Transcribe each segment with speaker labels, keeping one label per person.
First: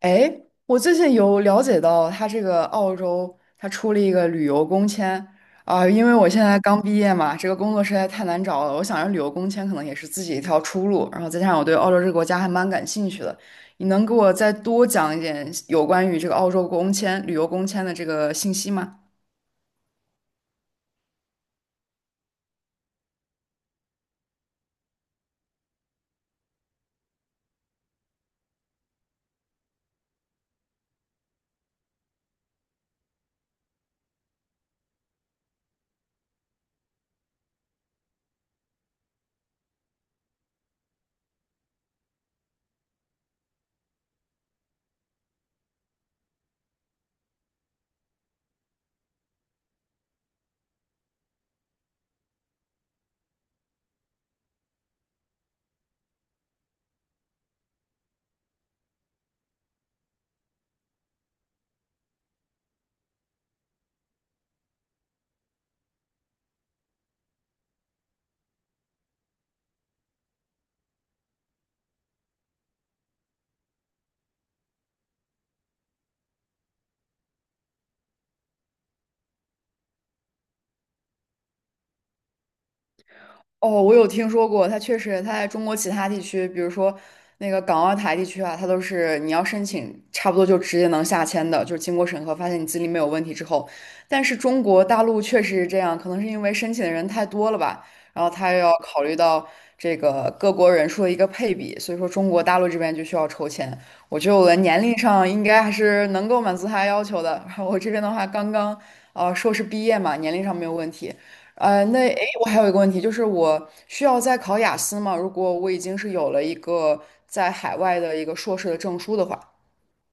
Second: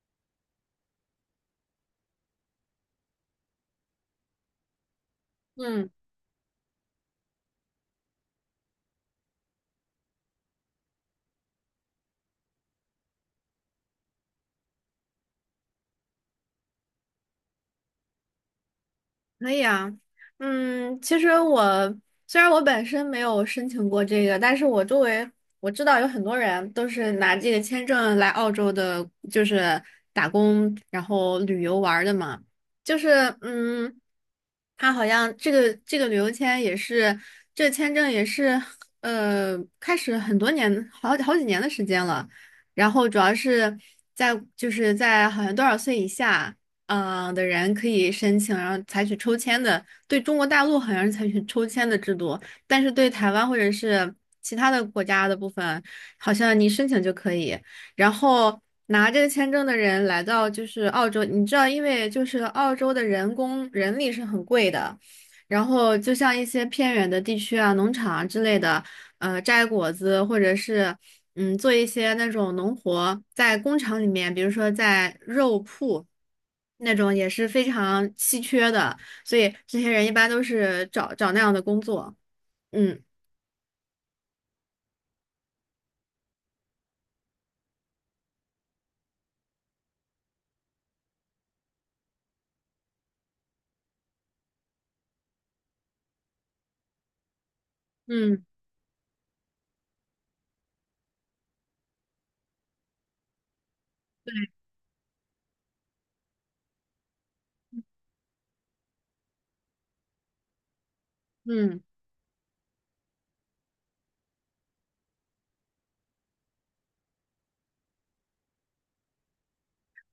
Speaker 1: 哎，我最近有了解到，他这个澳洲他出了一个旅游工签啊，
Speaker 2: 嗯，
Speaker 1: 因为我现在刚毕业嘛，这个工作实在太难找了，我想着旅游工签可能也是自己一条出路，然后再加上我对澳洲这个国家还蛮感兴趣的，你能给我再多讲一点有关于这个澳洲工签、旅游工签的这个信息吗？
Speaker 2: 可以啊。其实虽然我本身没有申请过这个，但是我周围我知道有很多人都是拿这个签证来澳洲的，就是打工然后旅游玩儿的嘛。就是嗯，他好像这个旅游签也是这个签证也是开始很多年好好几年的时间了，然后主要是在就是在好像多少岁以下的人可以申请，然后采取抽签的。对中国大陆好像是采取抽签的制度，但是对台湾或者是其他的国家的部分，好像你申请就可以。然后拿这个签证的人来到就是澳洲，你知道，因为就是澳洲的人工人力是很贵的，然后就像一些偏远的地区啊、农场啊之类的，摘果子或者是。做一些那种农活，在工厂里面，比如说在肉铺那种也是非常稀缺的，所以这些人一般都是找找那样的工作。嗯
Speaker 1: 哦，我有听说过，它确实，它在中国其他地区，比如说那个港澳台地区啊，它都是你要申请，差不多就直接能下签的，就是经过审核发现你资历没有问题之后。但是中国大陆确实是这样，可能是因为申请的人太多了吧，然后
Speaker 2: 嗯
Speaker 1: 他又要考虑到这个各国人数的一个配比，所以说中国大陆这边就需要抽签。我觉得我的年龄上应该还是能够满足他要求的，然后我这边的话刚刚硕士毕业嘛，年龄上没有问题。
Speaker 2: 嗯。
Speaker 1: 那诶，我还有一个问题，就是我需要再考雅思吗？如果我已经是有了一个在海外的一个硕士的证书的话，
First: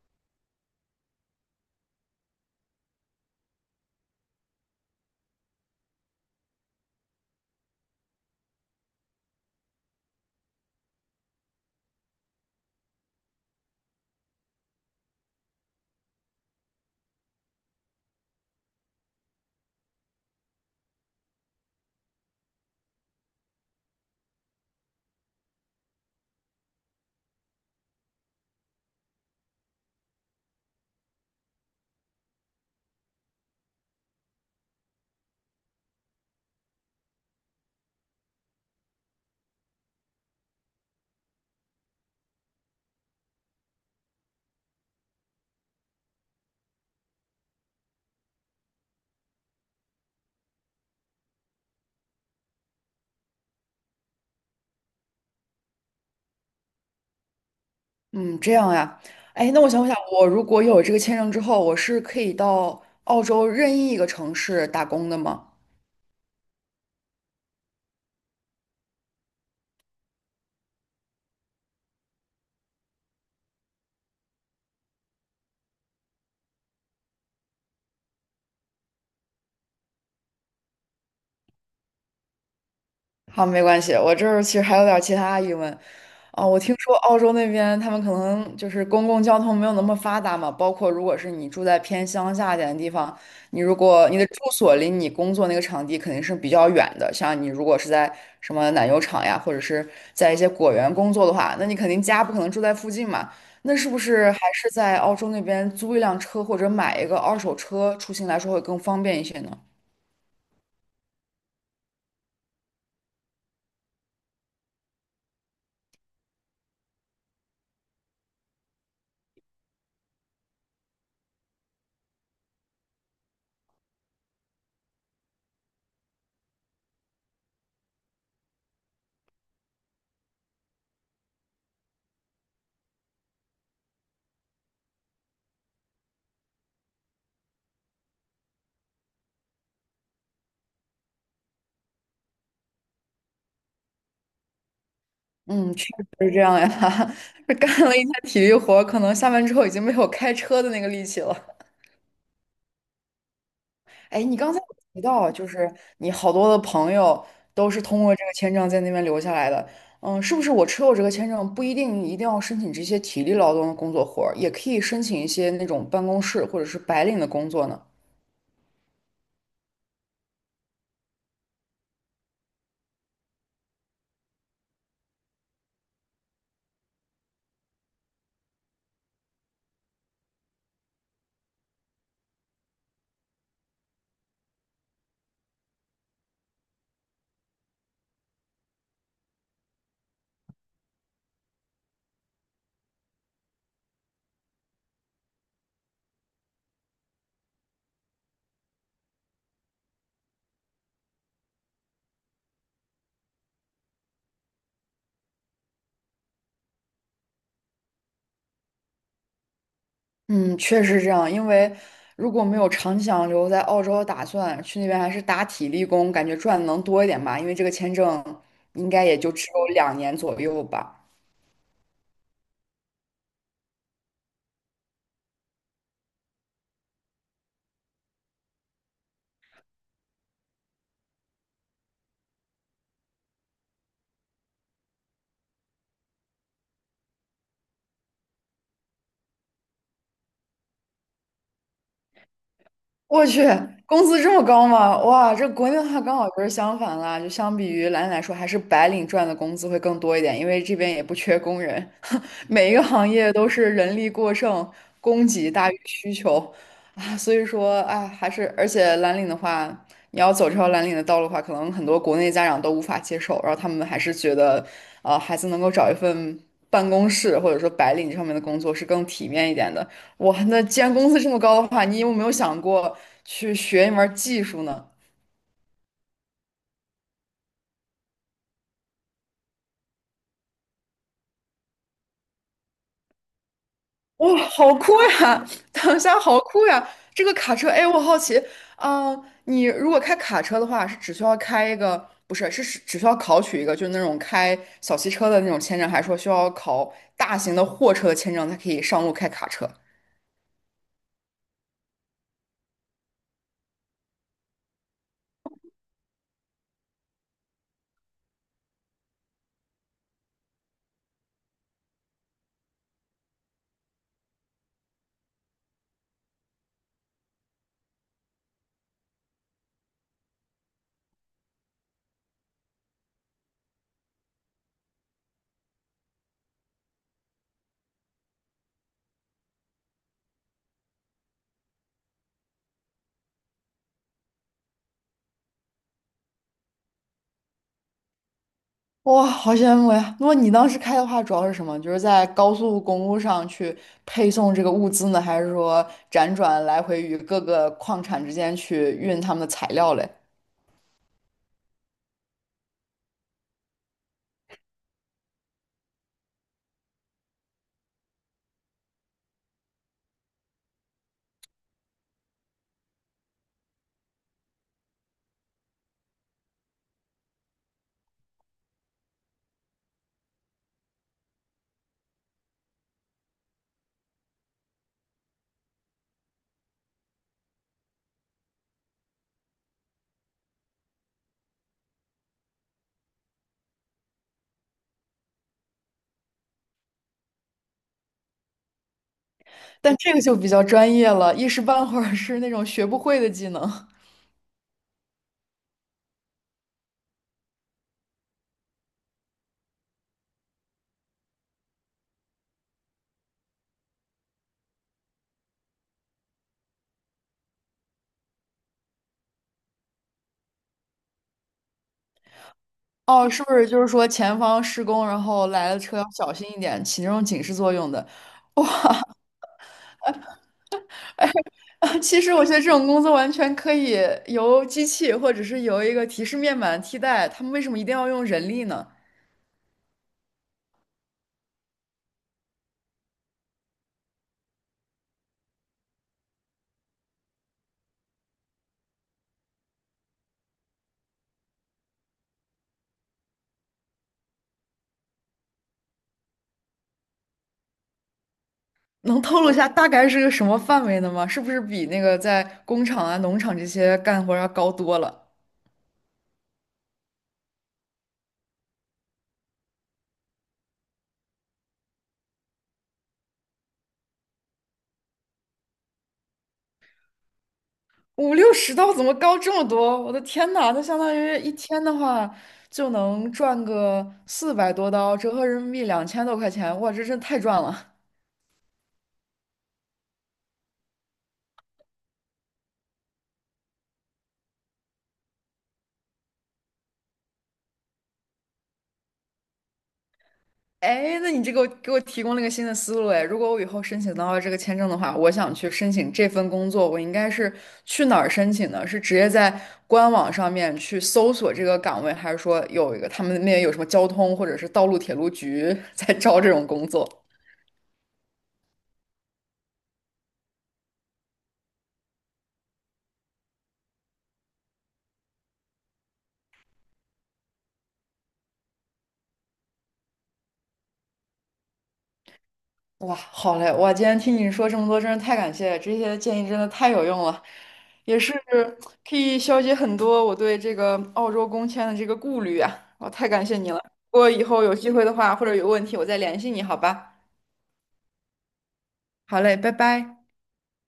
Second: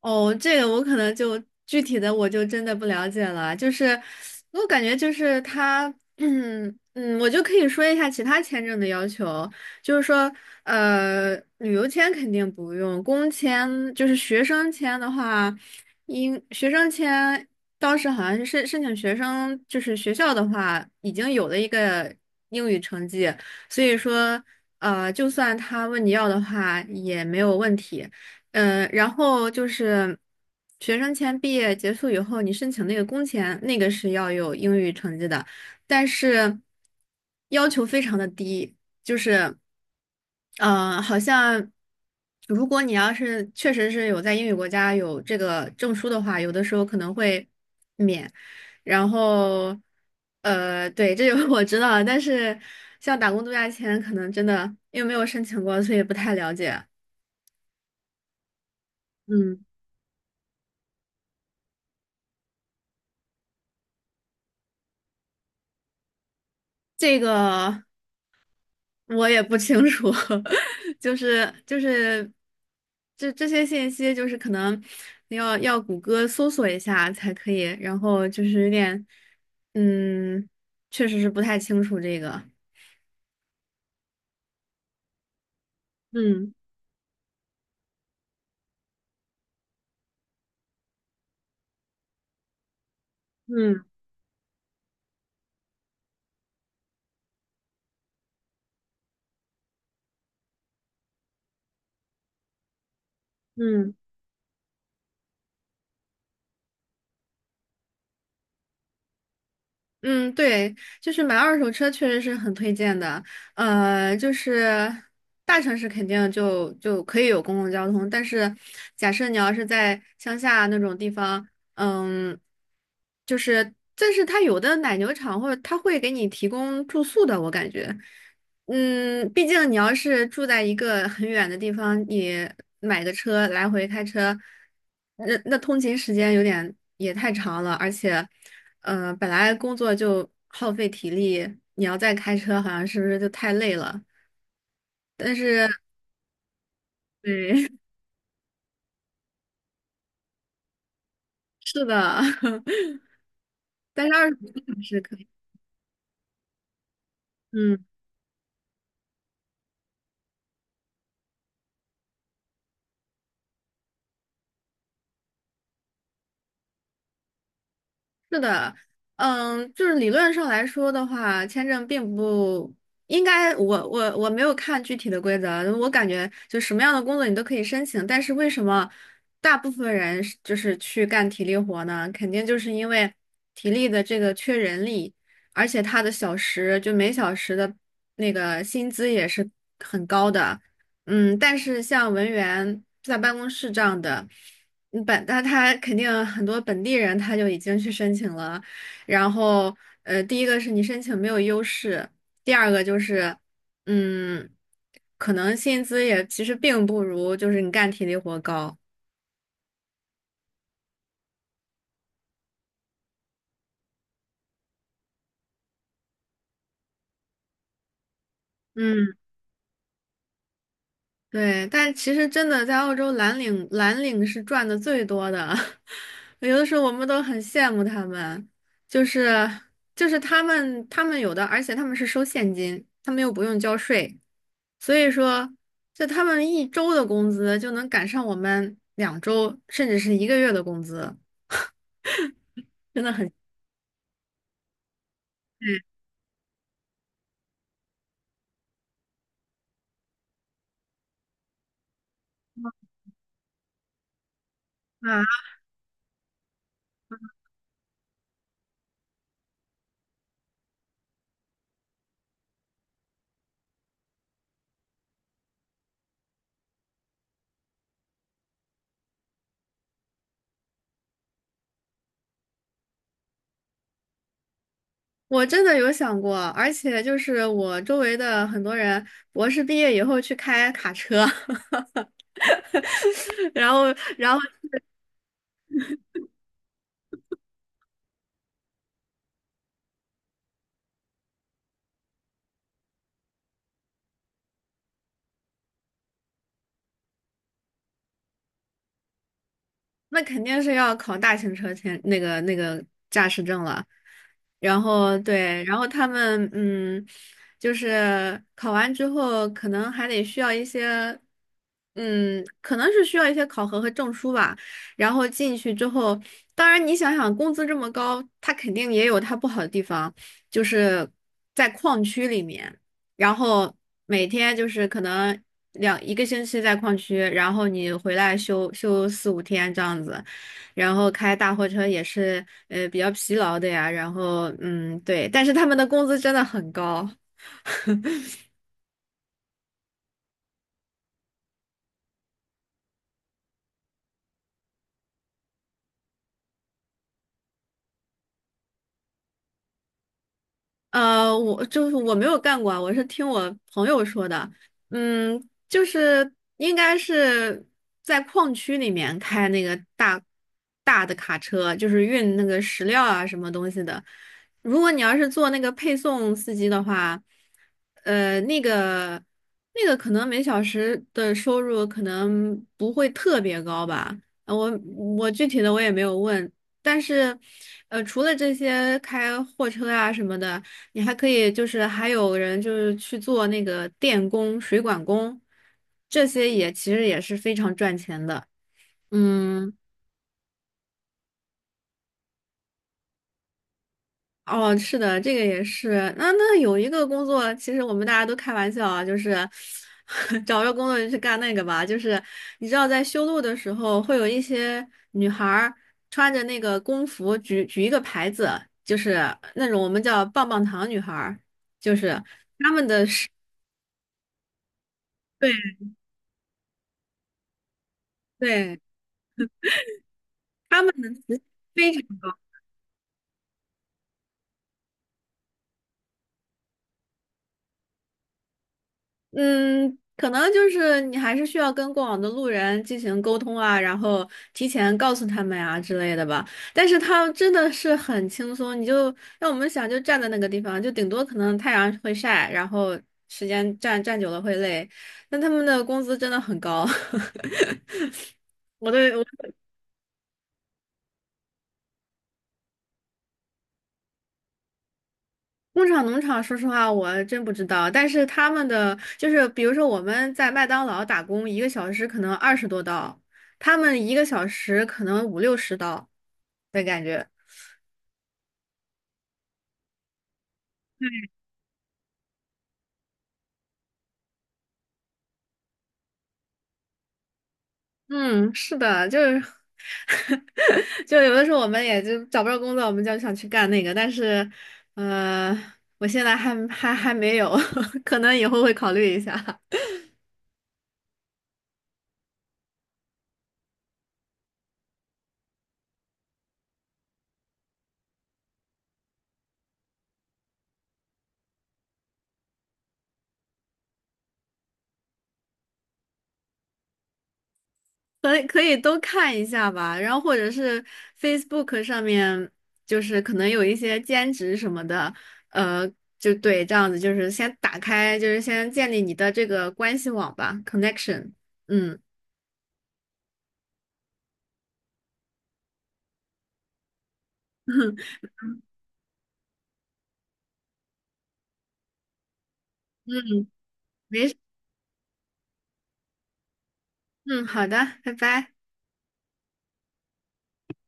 Speaker 2: 哦，这个我可能就具体的我就真的不了解了，就是我感觉就是他，我就可以说一下其他签证的要求，就是说，旅游签肯定不用，工签就是学生签的话，应学生签当时好像是申请学生，就是学校的话已经有了一个英语成绩，所以说，就算他问你要的话也没有问题。然后就是学生签毕业结束以后，你申请那个工签，那个是要有英语成绩的，但是要求非常的低，就是，嗯，好像如果你要是确实是有在英语国家有这个证书的话，有的时候可能会免，然后，对，这个 我知道但是像打工度假签，可能真的因为没有申请过，所以不太了解。
Speaker 1: 嗯，这样呀。哎，
Speaker 2: 嗯。
Speaker 1: 那我想想，我如果有这个签证之后，我是可以到澳洲任意一个城市打工的吗？
Speaker 2: 这个我也不清楚，就是这些信息，就是可能要谷歌搜索一下才可以，然后就是有点，嗯，确实是不太清楚这个。
Speaker 1: 好，没关系，我这儿其实还有点儿其他疑问。哦，
Speaker 2: 嗯
Speaker 1: 我听说澳洲那边他们可能就是公共交通没有那么发达嘛，包括如果是你住在偏乡下一点的地方，你如
Speaker 2: 嗯
Speaker 1: 果你的住所离你工作那个场地肯定是比较远的。像你如果是在什么奶油厂呀，或者是在一些果园工作的话，那你肯定家不可能住在附近嘛。那是
Speaker 2: 嗯。
Speaker 1: 不是还是在澳洲那边租一辆车或者买一个二手车出行来说会更方便一些呢？
Speaker 2: 嗯，对，就是买二手车确实是很推荐的。就是大城市肯定就可以有公共交通，但是假设你要是在乡下那种地方，嗯，但是它有的奶牛场或者它会给你提供住宿的，我感觉。毕竟你要是住在一个很远的地方，你买个车来回开车，那通勤时间有点也太长了，而且，本来工作就耗费体力，你要再开车，好像是不是就太累了？但是，
Speaker 1: 嗯，确实是这样呀。这
Speaker 2: 对，
Speaker 1: 干了一天体力活，可能下班之后已经没有开车的那个力气了。
Speaker 2: 是的，但是
Speaker 1: 哎，
Speaker 2: 二十
Speaker 1: 你刚才
Speaker 2: 个
Speaker 1: 有
Speaker 2: 小时
Speaker 1: 提
Speaker 2: 可以。
Speaker 1: 到，就是你好多的朋友都
Speaker 2: 嗯。
Speaker 1: 是通过这个签证在那边留下来的。嗯，是不是我持有这个签证不一定一定要申请这些体力劳动的工作活儿，也可以申请一些那种办公室或者是白领的工作呢？
Speaker 2: 是的，就是理论上来说的话，签证并不应该，我没有看具体的规则啊，我感觉就什么样的工作你都可以申请，但是为什么大部分人就是去干体力活呢？肯定就是因为体力的这个缺人力，而且他的小时就每小时的那个薪资也是很高的，但是像文员在办公室这样的。那他肯定很多本地人他就已经去申请了，然后第一个是你申请没有优势，第二个就是嗯，可能薪资也其实并不如就是你干体力活高。
Speaker 1: 嗯，确实是这样。因为如果没有长期想留在澳洲的打算，去那边还是打体力工，感觉赚的能多一点吧。因为这个签证应该
Speaker 2: 嗯。
Speaker 1: 也就只有2年左右吧。
Speaker 2: 对，但其实真的在澳洲蓝领，蓝领是赚的最多的，有的时候我们都很羡慕他们，就是就是他们有的，而且他们是收现金，他们又不用交税，所以说就他们一周的工资就能赶上我们2周甚至是一个月的工资，真的
Speaker 1: 我
Speaker 2: 很羡
Speaker 1: 去，工资这么高吗？哇，这国内的话刚好就是相反啦，就相比于蓝领来说，还是白领赚的工资会更多一点，因为这边也不缺工人，每一个行业都是人力过剩，
Speaker 2: 慕啊！
Speaker 1: 供给大于需求啊，所以说，哎，而且蓝领的话，你要走这条蓝领的道路的话，可能很多国内家长都无法接受，然后他们还是觉得，孩子能够找一份办公室或者说白领上面的工作是更体面一点的。哇，那既然工资这么高的话，你有没有想过去学一门儿技术呢？
Speaker 2: 我真的有想过，而且就是我周围的很多人博士毕业以后去开卡车。然后，然
Speaker 1: 哇，
Speaker 2: 后
Speaker 1: 好酷呀！等一下，好酷呀！这个卡车，哎，我好奇，啊、你如果开卡车的话，是只需要开一个，不是，是只需要考取一个，就是那种开小汽车的那种签证，还是说需要考大型的货车的签证才可以上路开卡车？
Speaker 2: 那肯定是要考大型车前那个驾驶证了。然后对，然后他们就是考完之后，可能还得需要一些，可能是需要一些考核和证书吧。然后进去之后，当然你想想，工资这么高，它肯定也有它不好的地方，就是在矿区里面。然后每天就是可能一个星期在矿区，然后你回来休四五天这样子，然后开大货车也是比较疲劳的呀，然后对，但是他们的工资真的很高。
Speaker 1: 哇，好羡慕呀！那么你当时开的话，主要是什么？就是在高速公路上去配送这个物资呢，还是说辗转来回于各个矿产之间去运他们的材料嘞？
Speaker 2: 我就是我没有干过啊，我是听我朋友说的，嗯，就是应该是在矿区里面开那个大大的卡车，就是运那个石料啊什么东西的。如果你要是做那个配送司机的话，呃，那个那个可能每小时的收入可能不会特别高吧，呃我我具体的我也没有问，但是，除了这些开货车啊什么的。你还可以还有人就是去做那个电工、水管工，这些也其实也是非常赚钱的。嗯，
Speaker 1: 但这个就比较专业了，一时半会儿是那种学不会的技能。
Speaker 2: 哦，是的，这个也是。那有一个工作，其实我们大家都开玩笑啊，就是 找着工作就去干那个吧。就是你知道，在修路的时候，会有一些女孩儿穿着那个工服举举一个牌子，就是那种我们叫棒棒糖女孩儿，就是
Speaker 1: 哦，是不是就是说前方施工，然后
Speaker 2: 对
Speaker 1: 来的车要小心一点，起那种警示作用的？
Speaker 2: 对，她们非
Speaker 1: 啊，
Speaker 2: 常。
Speaker 1: 其实我觉得这种工作完全可以由机器或者是由一个提示面板替代，他们为什么一定要用人力呢？
Speaker 2: 嗯，可能就是你还是需要跟过往的路人进行沟通啊，然后提前告诉他们啊之类的吧。但是他真的是很轻松，你就让我们想就站在那个地方，就顶多可能太阳会晒，然后时间站站久了会累。但他们的工资真的很高，我
Speaker 1: 能
Speaker 2: 我。
Speaker 1: 透露一下大概是个什么范围的吗？是不是比那个在工厂啊、农场这些干活要高多了？
Speaker 2: 工厂、农场，说实话，我真不知道。但是他们的就是，比如说我们在麦当劳打工，一个小时可能20多刀，他们一个小时可能五六十刀的感觉。
Speaker 1: 五六十刀怎么高这么多？我的天呐，那相当于一天的话就能赚个400多刀，折合人民币2000多块钱，哇，这真太赚了！
Speaker 2: 嗯，是的，就是，就有的时候我们也就找不着工作，我们就想去干那个。但是，呃，我现在还没有，可能以后会考虑一下。
Speaker 1: 哎，那你这个给我提供了一个新的思路哎。如果我以后申请到了这个签证的话，我想去申请这份工作，我应该是去哪儿申请呢？是直接在官网上面去搜索这个岗位，还是说有一个他们那边有什么交通或者是道路铁路局 在招这种工作？
Speaker 2: 可以可以都看一下吧，然后或者是 Facebook 上面，就是可能有一些兼职什么的，呃，就对，这样子就是先打开，就是先建立你的这个关系网吧，connection。嗯
Speaker 1: 哇，好嘞！哇，今天听你说这么多，真是太感谢了，这些建议真的太有用了，也是可以消解很多我对这个澳洲工签的这个顾虑啊！哇，太感
Speaker 2: 嗯，
Speaker 1: 谢你了。如
Speaker 2: 没
Speaker 1: 果
Speaker 2: 事，
Speaker 1: 以后有机会的话，或者有问题，我再联系你，好吧？
Speaker 2: 嗯，好的，拜拜。
Speaker 1: 好嘞，拜拜。